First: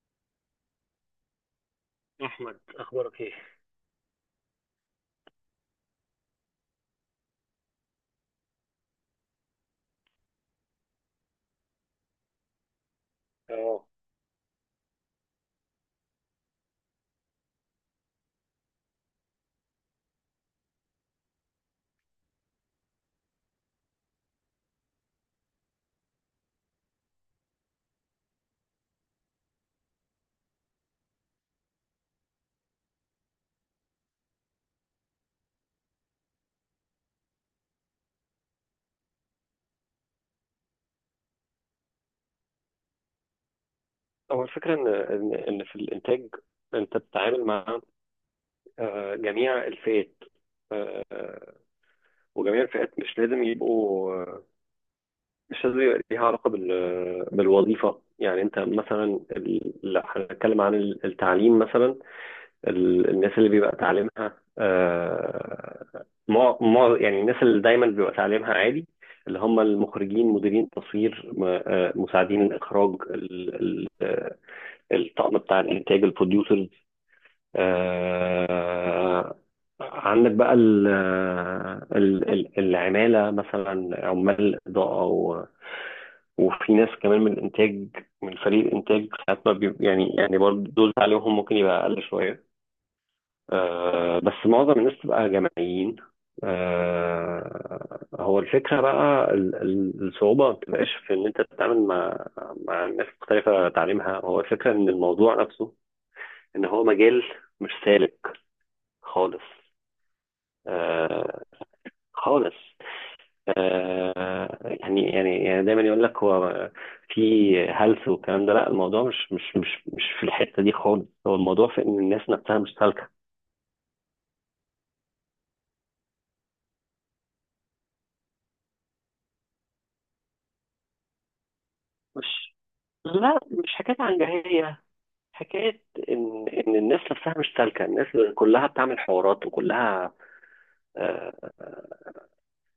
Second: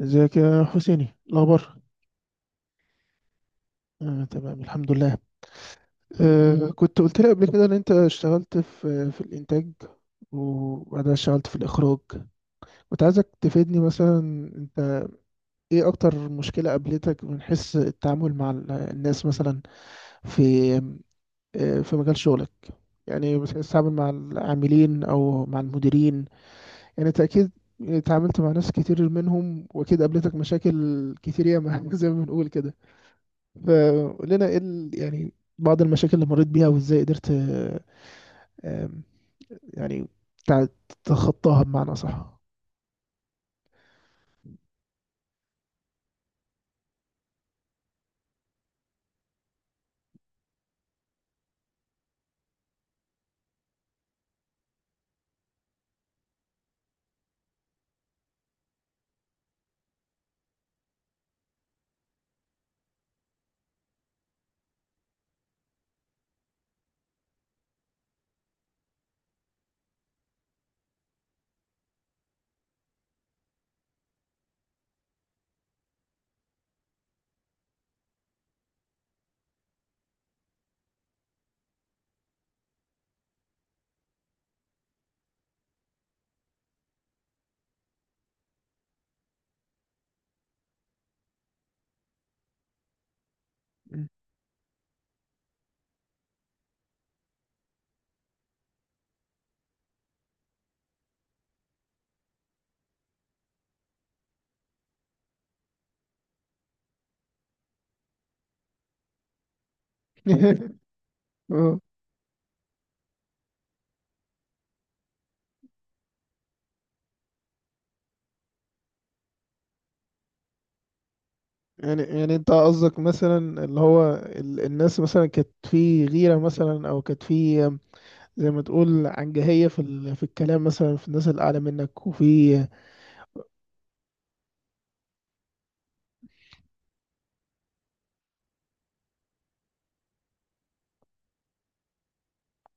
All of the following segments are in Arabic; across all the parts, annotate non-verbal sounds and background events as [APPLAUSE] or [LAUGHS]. ازيك يا حسيني، الاخبار؟ أحمد أخبارك إيه؟ آه، تمام الحمد لله. مم. كنت قلت لي قبل كده ان انت اشتغلت في الانتاج وبعدها اشتغلت في الاخراج. كنت عايزك تفيدني اه. مثلا. انت ايه اكتر مشكلة قابلتك من حيث التعامل مع الناس مثلا في في مجال شغلك؟ يعني بتحس تتعامل مع العاملين او مع المديرين، يعني انت اكيد اتعاملت مع ناس كتير منهم واكيد قابلتك مشاكل كتير ياما [LAUGHS] زي ما بنقول كده. فقلنا ايه يعني بعض المشاكل اللي مريت بيها وازاي قدرت آم، يعني تتخطاها بمعنى صح. هو الفكرة إن في الإنتاج أنت بتتعامل مع جميع الفئات. آه، آه، وجميع الفئات مش لازم يبقوا مش لازم يبقى ليها علاقة بالوظيفة، يعني أنت مثلا لا، هنتكلم عن التعليم مثلا. الناس اللي بيبقى تعليمها يعني الناس اللي دايما بيبقى تعليمها عالي، اللي هم المخرجين، مديرين التصوير، مساعدين الإخراج، الطقم بتاع الانتاج، البروديوسرز. آه عندك بقى ال آه، ال ال العمالة، مثلا عمال إضاءة، وفي ناس كمان من الإنتاج، من فريق الإنتاج ساعات ما بي- يعني برضه دول عليهم ممكن يبقى أقل شوية، مم. بس معظم الناس تبقى جماعيين. هو الفكرة بقى الصعوبة ما بتبقاش في إن أنت تتعامل مع ناس مختلفة تعليمها، هو الفكرة إن الموضوع نفسه ان هو مجال مش سالك خالص. [LAUGHS] آه اه، خالص. يعني يعني دايما يقول لك هو في هلس والكلام ده، لا، الموضوع مش في الحته دي خالص، هو الموضوع في ان يعني الناس يعني انت نفسها مش قصدك سالكه. مثلا اللي هو الناس مثلا كانت في غيرة مثلا، او كانت في آم، زي ما تقول عنجهية في في الكلام مثلا، في الناس الأعلى منك مش وفي. لا، مش حكايه عنجهيه، حكايه ان الناس نفسها مش سالكه. الناس كلها بتعمل حوارات، وكلها آه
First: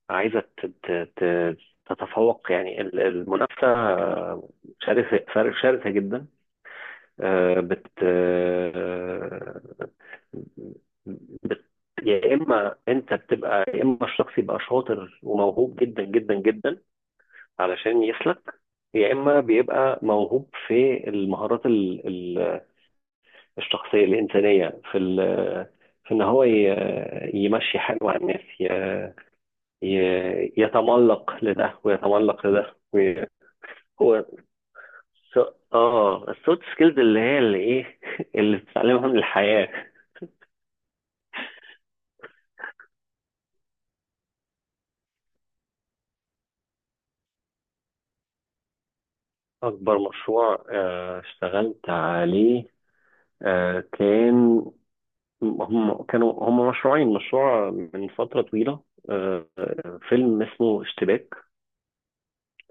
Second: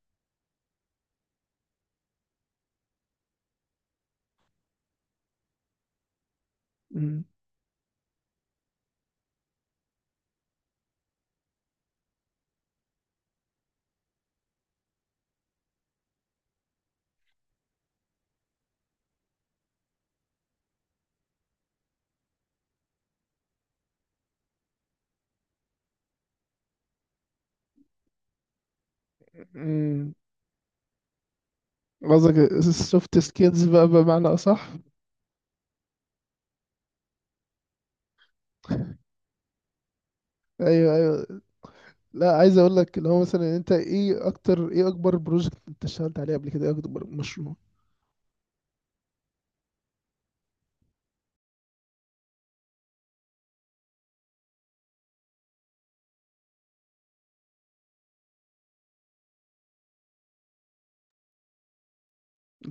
عايزه تتفوق، يعني المنافسه شرسه، شرسه جدا. مم. آه، بت آه، بت يا اما انت بتبقى، يا اما الشخص يبقى شاطر وموهوب جدا جدا جدا علشان يسلك، يا اما بيبقى موهوب في المهارات الشخصيه الانسانيه، في ان هو يمشي حاله على الناس، مم. يتملق لده قصدك ويتملق لده السوفت سكيلز بقى، هو بمعنى أصح. السوفت سكيلز اللي هي اللي ايه [LAUGHS] اللي بتتعلمها من الحياه. أيوه، أيوه. لا، عايز اقول لك اللي هو مثلا انت ايه اكبر بروجكت انت اشتغلت عليه قبل كده، ايه اكبر مشروع؟ أكبر مشروع اشتغلت عليه كان، هم كانوا مشروعين، مشروع من فترة طويلة، فيلم اسمه اشتباك.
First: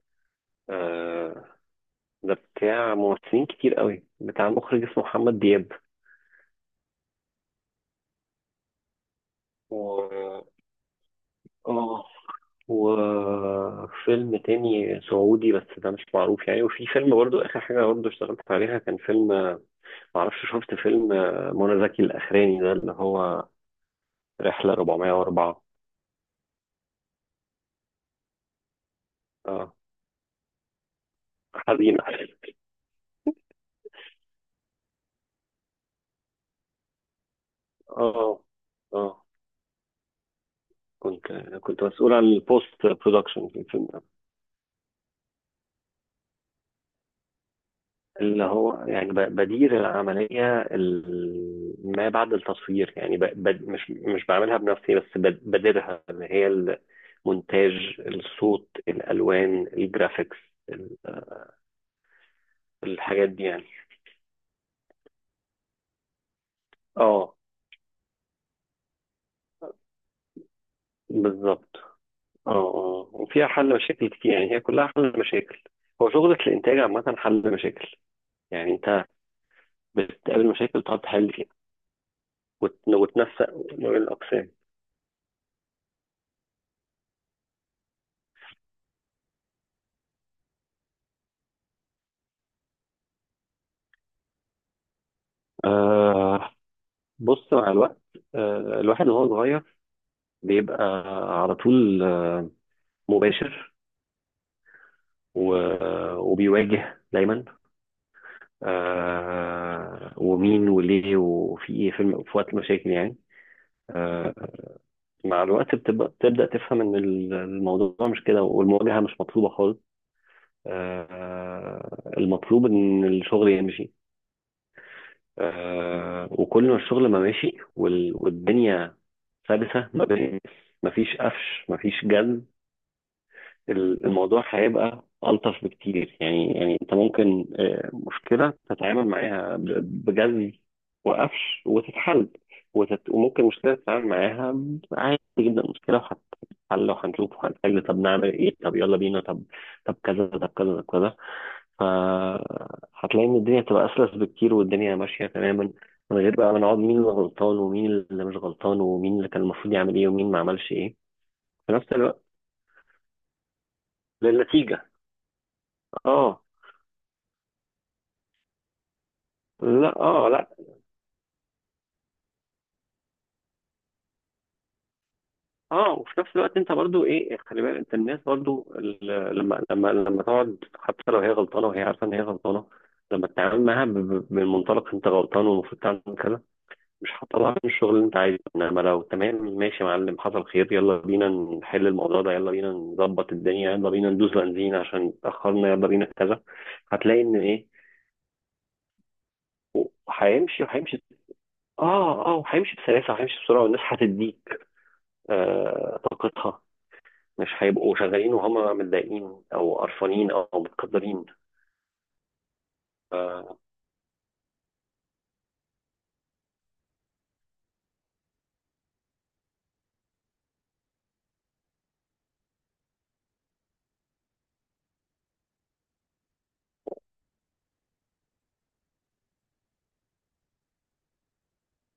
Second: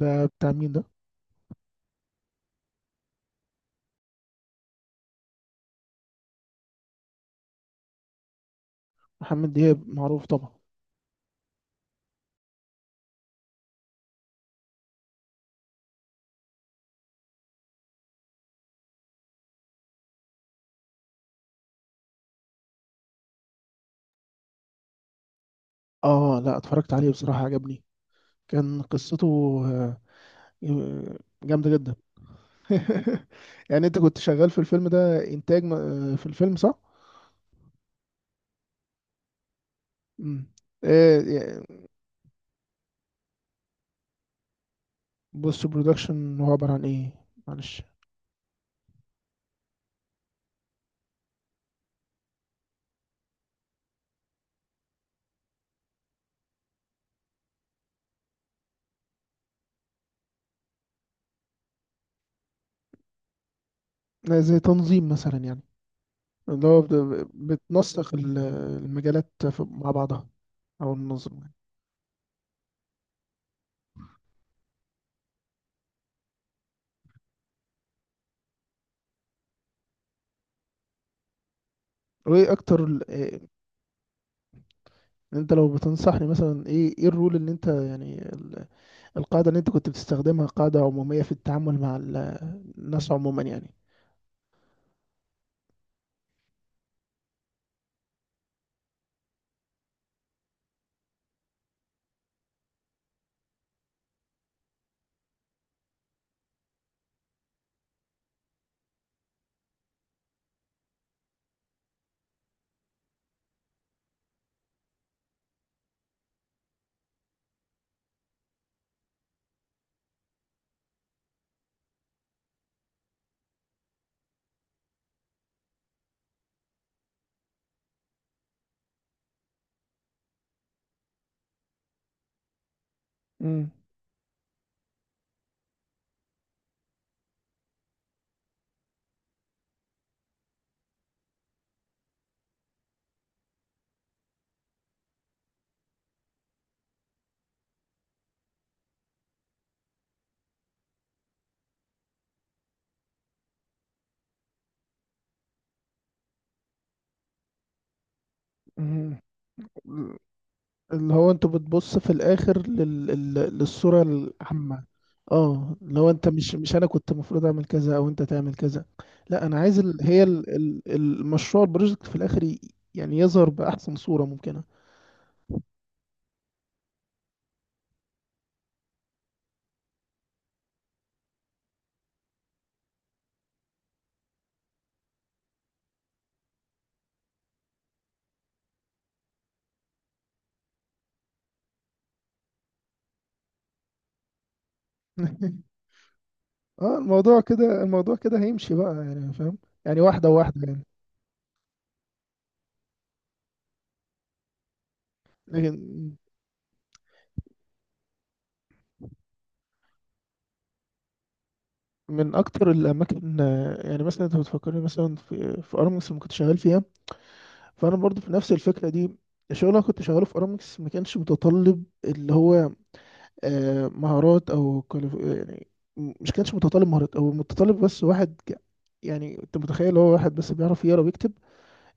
ده بتاع مين ده؟ آه، ده بتاع ممثلين كتير قوي، بتاع مخرج اسمه محمد دياب. محمد دياب معروف و... طبعا. اه وفيلم تاني سعودي بس ده مش معروف يعني. وفي فيلم برضو، آخر حاجة برضو اشتغلت عليها، كان فيلم، معرفش شفت فيلم منى زكي الأخراني ده، اللي هو رحلة 404. اه لا، اتفرجت عليه بصراحة، عجبني. كان قصته اه، آه، جامدة جدا. حزينة. [LAUGHS] يعني انت كنت شغال في الفيلم ده انتاج في الفيلم، صح؟ اه اه، امم. كنت ايه؟ كنت مسؤول عن البوست برودكشن في الفيلم ده. بص، برودكشن هو عبارة عن ايه؟ معلش. اللي هو يعني بدير العملية ما بعد التصوير، يعني ب... ب... مش مش بعملها بنفسي، بس بديرها، اللي هي المونتاج، الصوت، الألوان، الجرافيكس، ال- الحاجات دي يعني. زي تنظيم مثلا يعني، اللي هو اه، بتنسق المجالات مع بعضها، او النظم يعني. بالظبط. اه اه، وفيها حل مشاكل كتير، يعني هي كلها حل مشاكل. هو شغلة الإنتاج عامة حل مشاكل، يعني أنت بتقابل مشاكل تقعد تحل فيها وايه اكتر إيه؟ وتنسق ما بين الأقسام. انت لو بتنصحني مثلا، ايه الرول اللي انت يعني القاعدة اللي انت كنت بتستخدمها، قاعدة عمومية في التعامل مع الناس عموما يعني. آه بص، مع الوقت الواحد وهو صغير بيبقى على طول مباشر، وبيواجه دايما ومين وليه وفي ايه في في وقت المشاكل يعني. آه مع الوقت بتبدأ تفهم ان الموضوع مش كده، والمواجهة مش مطلوبة خالص. المطلوب ان الشغل يمشي، وكل ما الشغل ما ماشي والدنيا سلسة ما بين، مفيش قفش مفيش جد، مم. الموضوع هيبقى ألطف بكتير. يعني أنت ممكن مشكلة تتعامل معاها بجد وقفش وتتحل، وممكن مشكلة تتعامل معاها عادي جدا، مشكلة وهتتحل وهنشوف وهنحل، طب نعمل إيه، طب يلا بينا، طب طب كذا طب كذا طب كذا. فهتلاقي ان الدنيا هتبقى اسلس بكتير، والدنيا ماشيه تماما من غير بقى ما نقعد مين اللي غلطان ومين اللي مش غلطان ومين مم. اللي كان المفروض يعمل ايه ومين ما عملش ايه، اللي هو انت في نفس بتبص في الوقت الاخر للصورة العامة؟ للنتيجه. اه، لو انت اه مش انا كنت المفروض اعمل كذا او انت تعمل كذا. لا، انا عايز لا، ال... هي اه لا. ال... ال- المشروع البروجكت في الاخر يعني يظهر باحسن صورة ممكنة. اه، وفي نفس الوقت انت برضو ايه، خلي بالك انت، الناس برضو لما لما تقعد حتى لو هي غلطانه وهي عارفه ان هي غلطانه، لما تتعامل معاها بالمنطلق انت غلطان والمفروض تعمل كذا، مش هتطلعني من الشغل اللي انت عايزه. انما لو تمام ماشي يا معلم، حصل خير، يلا بينا نحل الموضوع ده، يلا بينا نظبط الدنيا، يلا بينا ندوس بنزين عشان اتاخرنا، [LAUGHS] يلا بينا كذا. اه، هتلاقي ان الموضوع ايه، كده الموضوع كده هيمشي بقى يعني، فاهم؟ يعني واحدة هيمشي واحدة يعني. وهيمشي. اه اه، وهيمشي بسلاسه وهيمشي بسرعه، والناس هتديك لكن طاقتها، مش هيبقوا شغالين وهم متضايقين او قرفانين او متقدرين. من أكتر الأماكن، اه يعني مثلا أنت بتفكرني مثلا في أرامكس اللي كنت شغال فيها، فأنا برضو في نفس الفكرة دي. الشغل اللي أنا كنت شغاله في أرامكس ما كانش متطلب اللي هو مهارات أو يعني، مش كانش متطلب مهارات أو متطلب، بس واحد يعني أنت متخيل، هو واحد بس بيعرف يقرا ويكتب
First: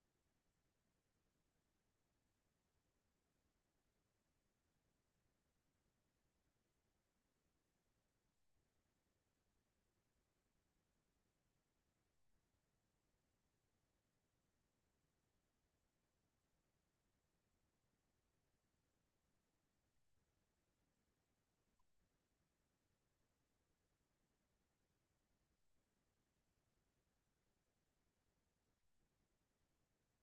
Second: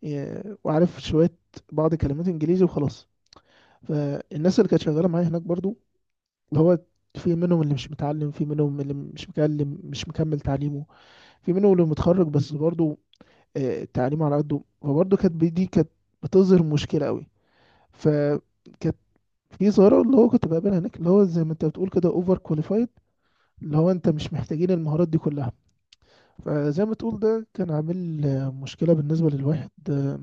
وعارف شوية بعض كلمات إنجليزي وخلاص. فالناس اللي كانت شغالة معايا هناك برضو، هو في منهم اللي مش متعلم، في منهم اللي مش مكمل تعليمه، في منهم اللي متخرج بس برضه تعليمه على قده، فبرضه كانت دي كانت بتظهر مشكلة قوي. فكانت في ظاهرة اللي هو كنت بقابلها هناك، اللي هو زي ما انت بتقول كده، اوفر كواليفايد، اللي هو انت مش محتاجين المهارات دي كلها. فزي ما تقول ده كان عامل مشكلة بالنسبة للواحد،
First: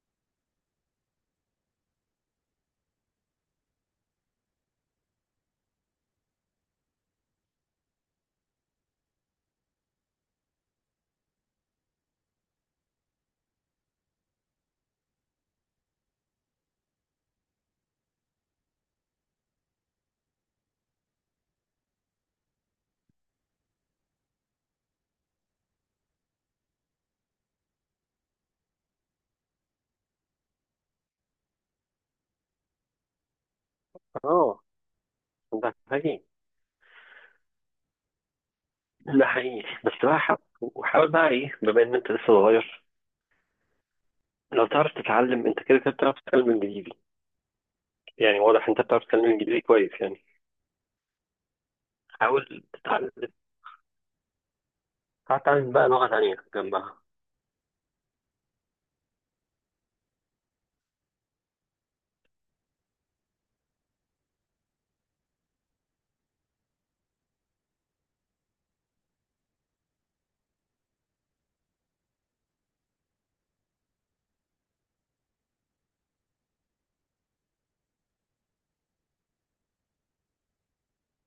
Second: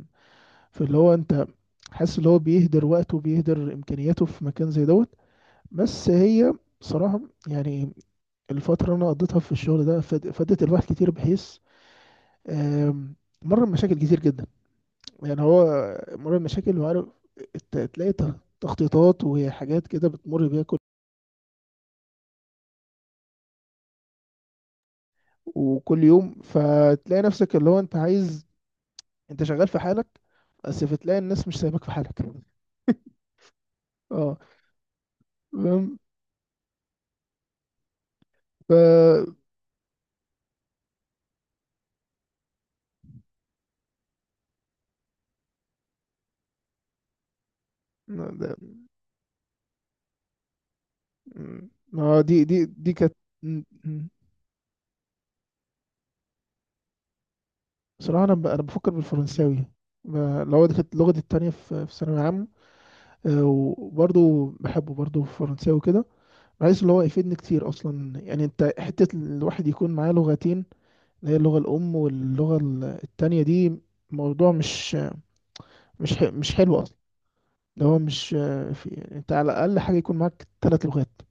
في اللي هو انت حاسس اللي هو بيهدر وقته وبيهدر امكانياته في مكان زي دوت. بس هي بصراحة يعني، الفترة اللي أنا قضيتها في الشغل ده فادت الواحد كتير، بحيث آم، مر بمشاكل كتير جدا. يعني هو مر بمشاكل وعارف، تلاقي تخطيطات وحاجات كده بتمر بيها وكل يوم، فتلاقي نفسك اللي هو أنت عايز، أنت شغال في حالك بس، فتلاقي الناس مش سايبك في حالك. اه، آه، ده فاهم. حقيقي. ف ده حقيقي، بس بقى حاول وحاول بقى ايه، بما ان انت لسه صغير. لو تعرف تتعلم، انت كده كده بتعرف تتكلم انجليزي، ما يعني ده- واضح انت بتعرف تتكلم انجليزي كويس يعني. ما دي دي حاول دي كانت تتعلم، م- م. بقى لغة تانية جنبها. بصراحة. أنا بفكر بالفرنساوي، اللي هو دي كانت لغتي التانية في ثانوية عامة، وبرضه بحبه، برضه في فرنساوي كده، بحيث اللي هو يفيدني كتير اصلا يعني، انت حتة الواحد يكون معاه لغتين، اللي هي اللغة الام واللغة التانية دي، موضوع مش حلو اصلا. اللي هو مش آه، في يعني انت على الاقل حاجة يكون معاك ثلاث لغات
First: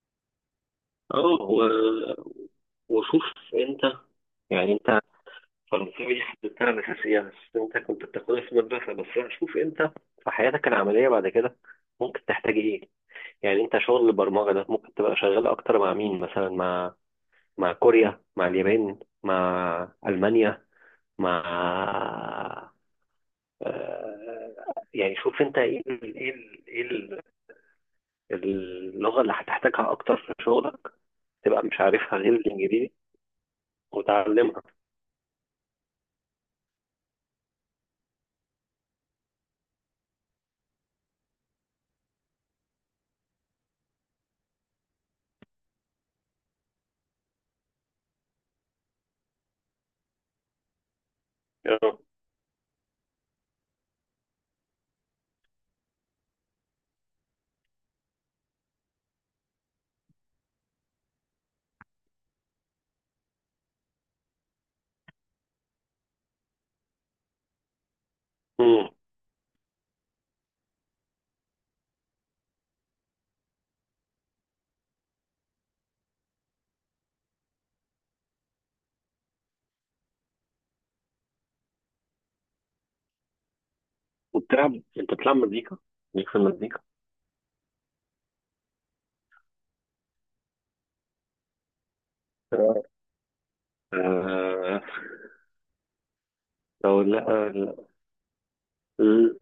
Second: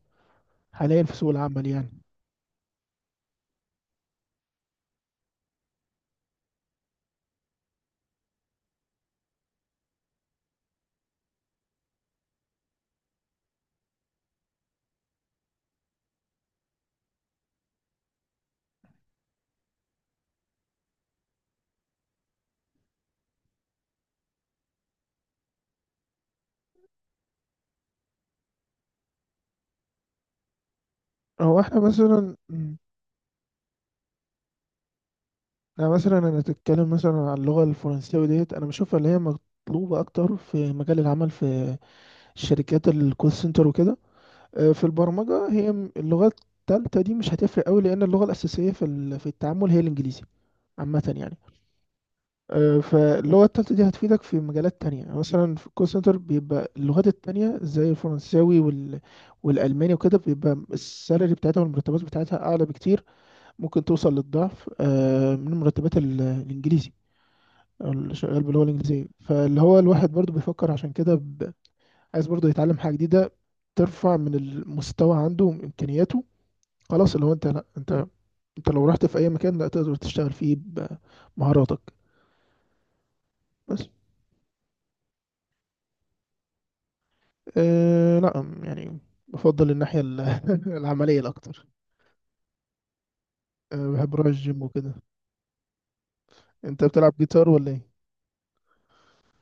حاليا في اه، سوق العمل يعني. وشوف انت، يعني انت، فرنساوي دي حددتها الأساسية بس انت كنت بتاخدها في المدرسة، بس شوف انت في حياتك العملية بعد كده ممكن تحتاج ايه. يعني انت شغل البرمجة ده ممكن تبقى شغال اكتر مع مين مثلا، مع كوريا، مع اليابان، مع ألمانيا، مع آه، يعني شوف انت ايه ايه اللغة اللي هتحتاجها أكتر في شغلك، هو تبقى احنا مش عارفها غير مثلا الإنجليزي وتعلمها. انا تتكلم مثلا عن اللغة الفرنساوي ديت، انا بشوفها اللي هي مطلوبة اكتر في مجال العمل، في شركات الكول سنتر وكده. في البرمجة هي اللغة التالتة دي مش هتفرق قوي، لأن اللغة الأساسية في في التعامل هي الإنجليزي عامة يعني. آه. فاللغة التالتة دي هتفيدك في مجالات تانية يعني، مثلا في الكول سنتر بيبقى اللغات التانية زي الفرنساوي والألماني وكده بيبقى السالري بتاعتها والمرتبات بتاعتها أعلى بكتير، ممكن توصل للضعف من مرتبات الإنجليزي أو اللي شغال باللغة مم. الإنجليزية. فاللي هو الواحد برضو بيفكر عشان كده عايز برضو يتعلم حاجة جديدة ترفع من المستوى عنده وإمكانياته. خلاص، لو انت لا انت انت لو رحت في اي مكان لا تقدر تشتغل فيه بمهاراتك، بس. أنت بتلعب مزيكا؟ ليك في المزيكا؟ اه لا، يعني بفضل الناحية [LAUGHS] العملية الأكتر. أه، بحب أروح الجيم آه، وكده. أنت لو بتلعب جيتار لا ولا لا. إيه؟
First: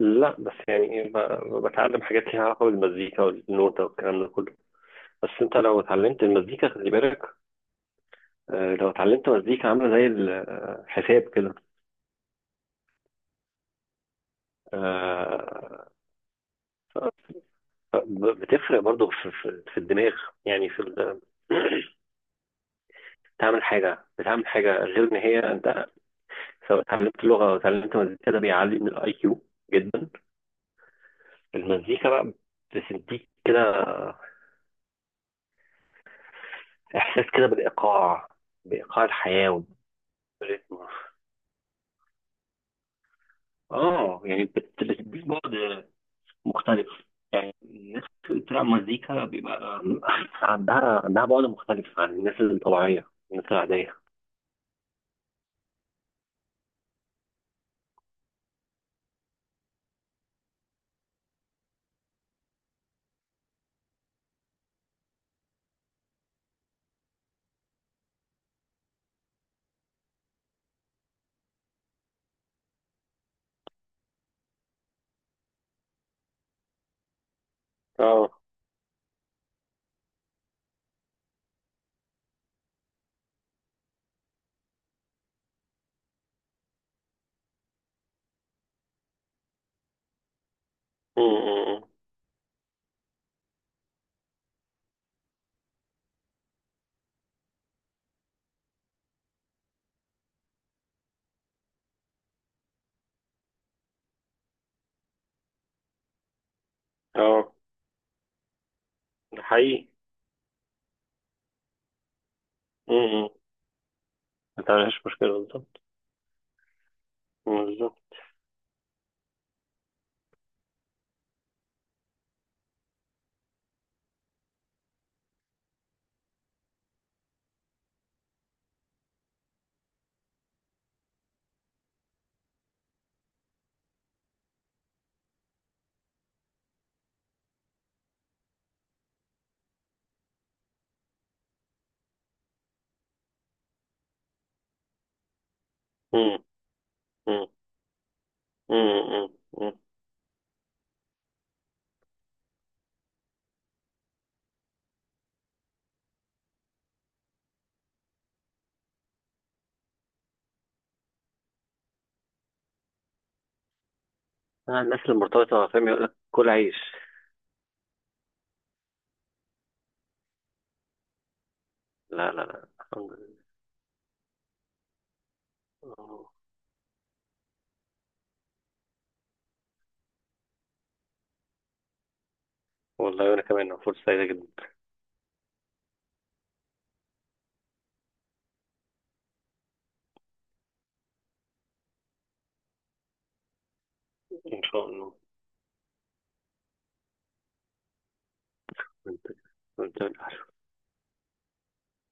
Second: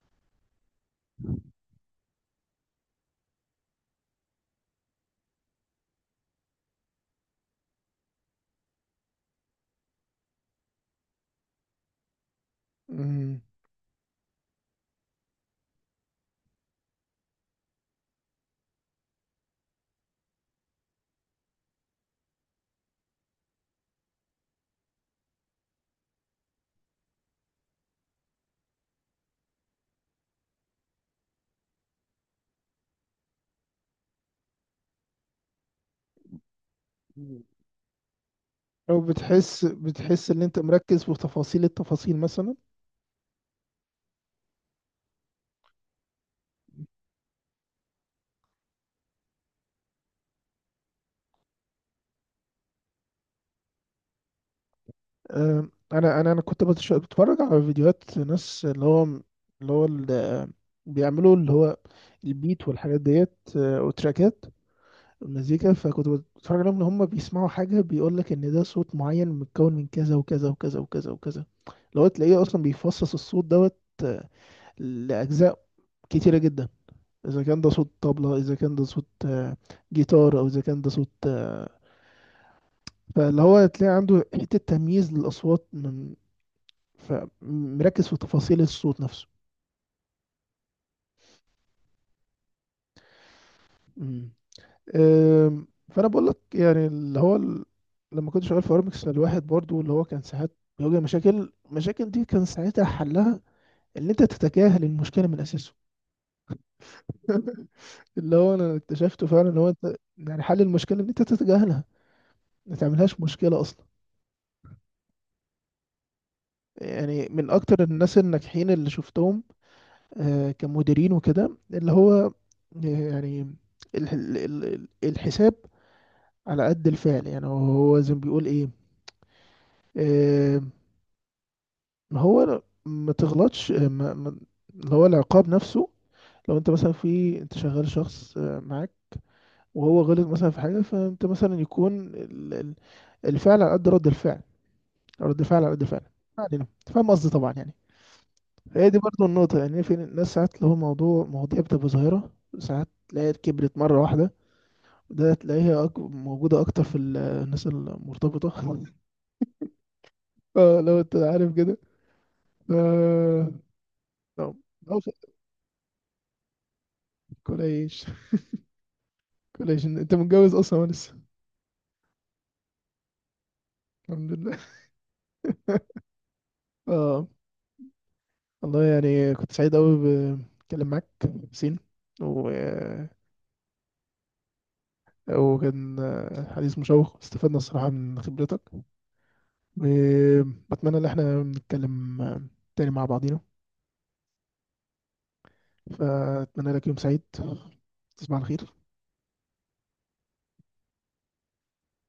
لا، بس يعني إيه، بتعلم حاجات ليها علاقة بالمزيكا والنوتة والكلام ده كله. بس انت لو اتعلمت المزيكا، خلي بالك، لو اتعلمت مزيكا عاملة زي الحساب كده، مم. آه، ف- ف- بتفرق برضو في الدماغ، يعني تعمل حاجة بتعمل حاجة غير إن هي أنت سواء اتعلمت لغة أو اتعلمت مزيكا، ده بيعلي من الأي كيو جدا. المزيكا بقى بتديك كده إحساس مم. كده بالإيقاع، أو بإيقاع الحياة بتحس إن أنت والريتم. مركز في تفاصيل التفاصيل مثلا. يعني بتديك بعد مختلف، يعني الناس اللي بتلعب مزيكا بيبقى [LAUGHS] عندها بعد مختلف عن الناس الطبيعية، الناس العادية. أه، أنا كنت بتفرج على فيديوهات ناس اللي هو بيعملوا اللي هو البيت والحاجات ديت، أه، وتراكات مزيكا. فكنت بتفرج عليهم، ان هم بيسمعوا حاجه بيقول لك ان ده صوت معين متكون من كذا وكذا وكذا وكذا وكذا. لو تلاقيه اصلا بيفصص الصوت دوت آه، لاجزاء كتيره جدا، اذا كان ده صوت اه. طبلة، اذا كان ده صوت جيتار، او اذا كان ده صوت فاللي هو تلاقي عنده حته تمييز للاصوات فمركز في تفاصيل الصوت نفسه. م- م- م. مم. فانا بقول لك يعني، اللي هو لما كنت شغال في ارمكس الواحد برضو اللي هو كان ساعات بيواجه مشاكل، المشاكل دي كان ساعتها حلها ان انت تتجاهل المشكله من اساسه. اه، [LAUGHS] اللي هو انا اكتشفته ده فعلا، ان هو حقيقي. انت يعني حل المشكله ان انت تتجاهلها، ما م- تعملهاش م. مشكله اصلا. ما تعملش مشكلة، بالظبط. يعني من اكتر بالظبط. الناس الناجحين اللي شفتهم كمديرين وكده، اللي هو يعني الحساب على قد الفعل يعني، هو زي ما بيقول ايه. هو ما تغلطش، اللي هو العقاب نفسه. لو انت مثلا انت شغال شخص معاك وهو غلط مثلا في حاجة، فانت مثلا يكون الفعل على قد رد الفعل، رد الفعل على قد الفعل. م- ما علينا، أنت فاهم قصدي م. طبعا يعني. هي دي برضو امم. النقطة امم. يعني، في ناس ساعات اللي هو مواضيع بتبقى ظاهرة، ساعات تلاقيها كبرت مرة واحدة، وده تلاقيها موجودة أكتر في الناس المرتبطة. [LAUGHS] اه، لو انت عارف كده، ف- لو لو الناس المرتبطة، فاهم، يقول لك كل عيش. كل ايش كولاجين. انت متجوز اصلا ولا لسه؟ لا لا لا، الحمد لله. الحمد لله. [LAUGHS] آه، اه، والله يعني كنت سعيد قوي بتكلم معاك سين و... والله، وأنا كمان فرصة سعيدة جدا. وكان حديث مشوق، استفدنا الصراحة من خبرتك، وبتمنى ان احنا نتكلم تاني مع بعضينا. إن شاء الله. فأتمنى لك يوم سعيد، تصبح على خير. وأنت، وأنت.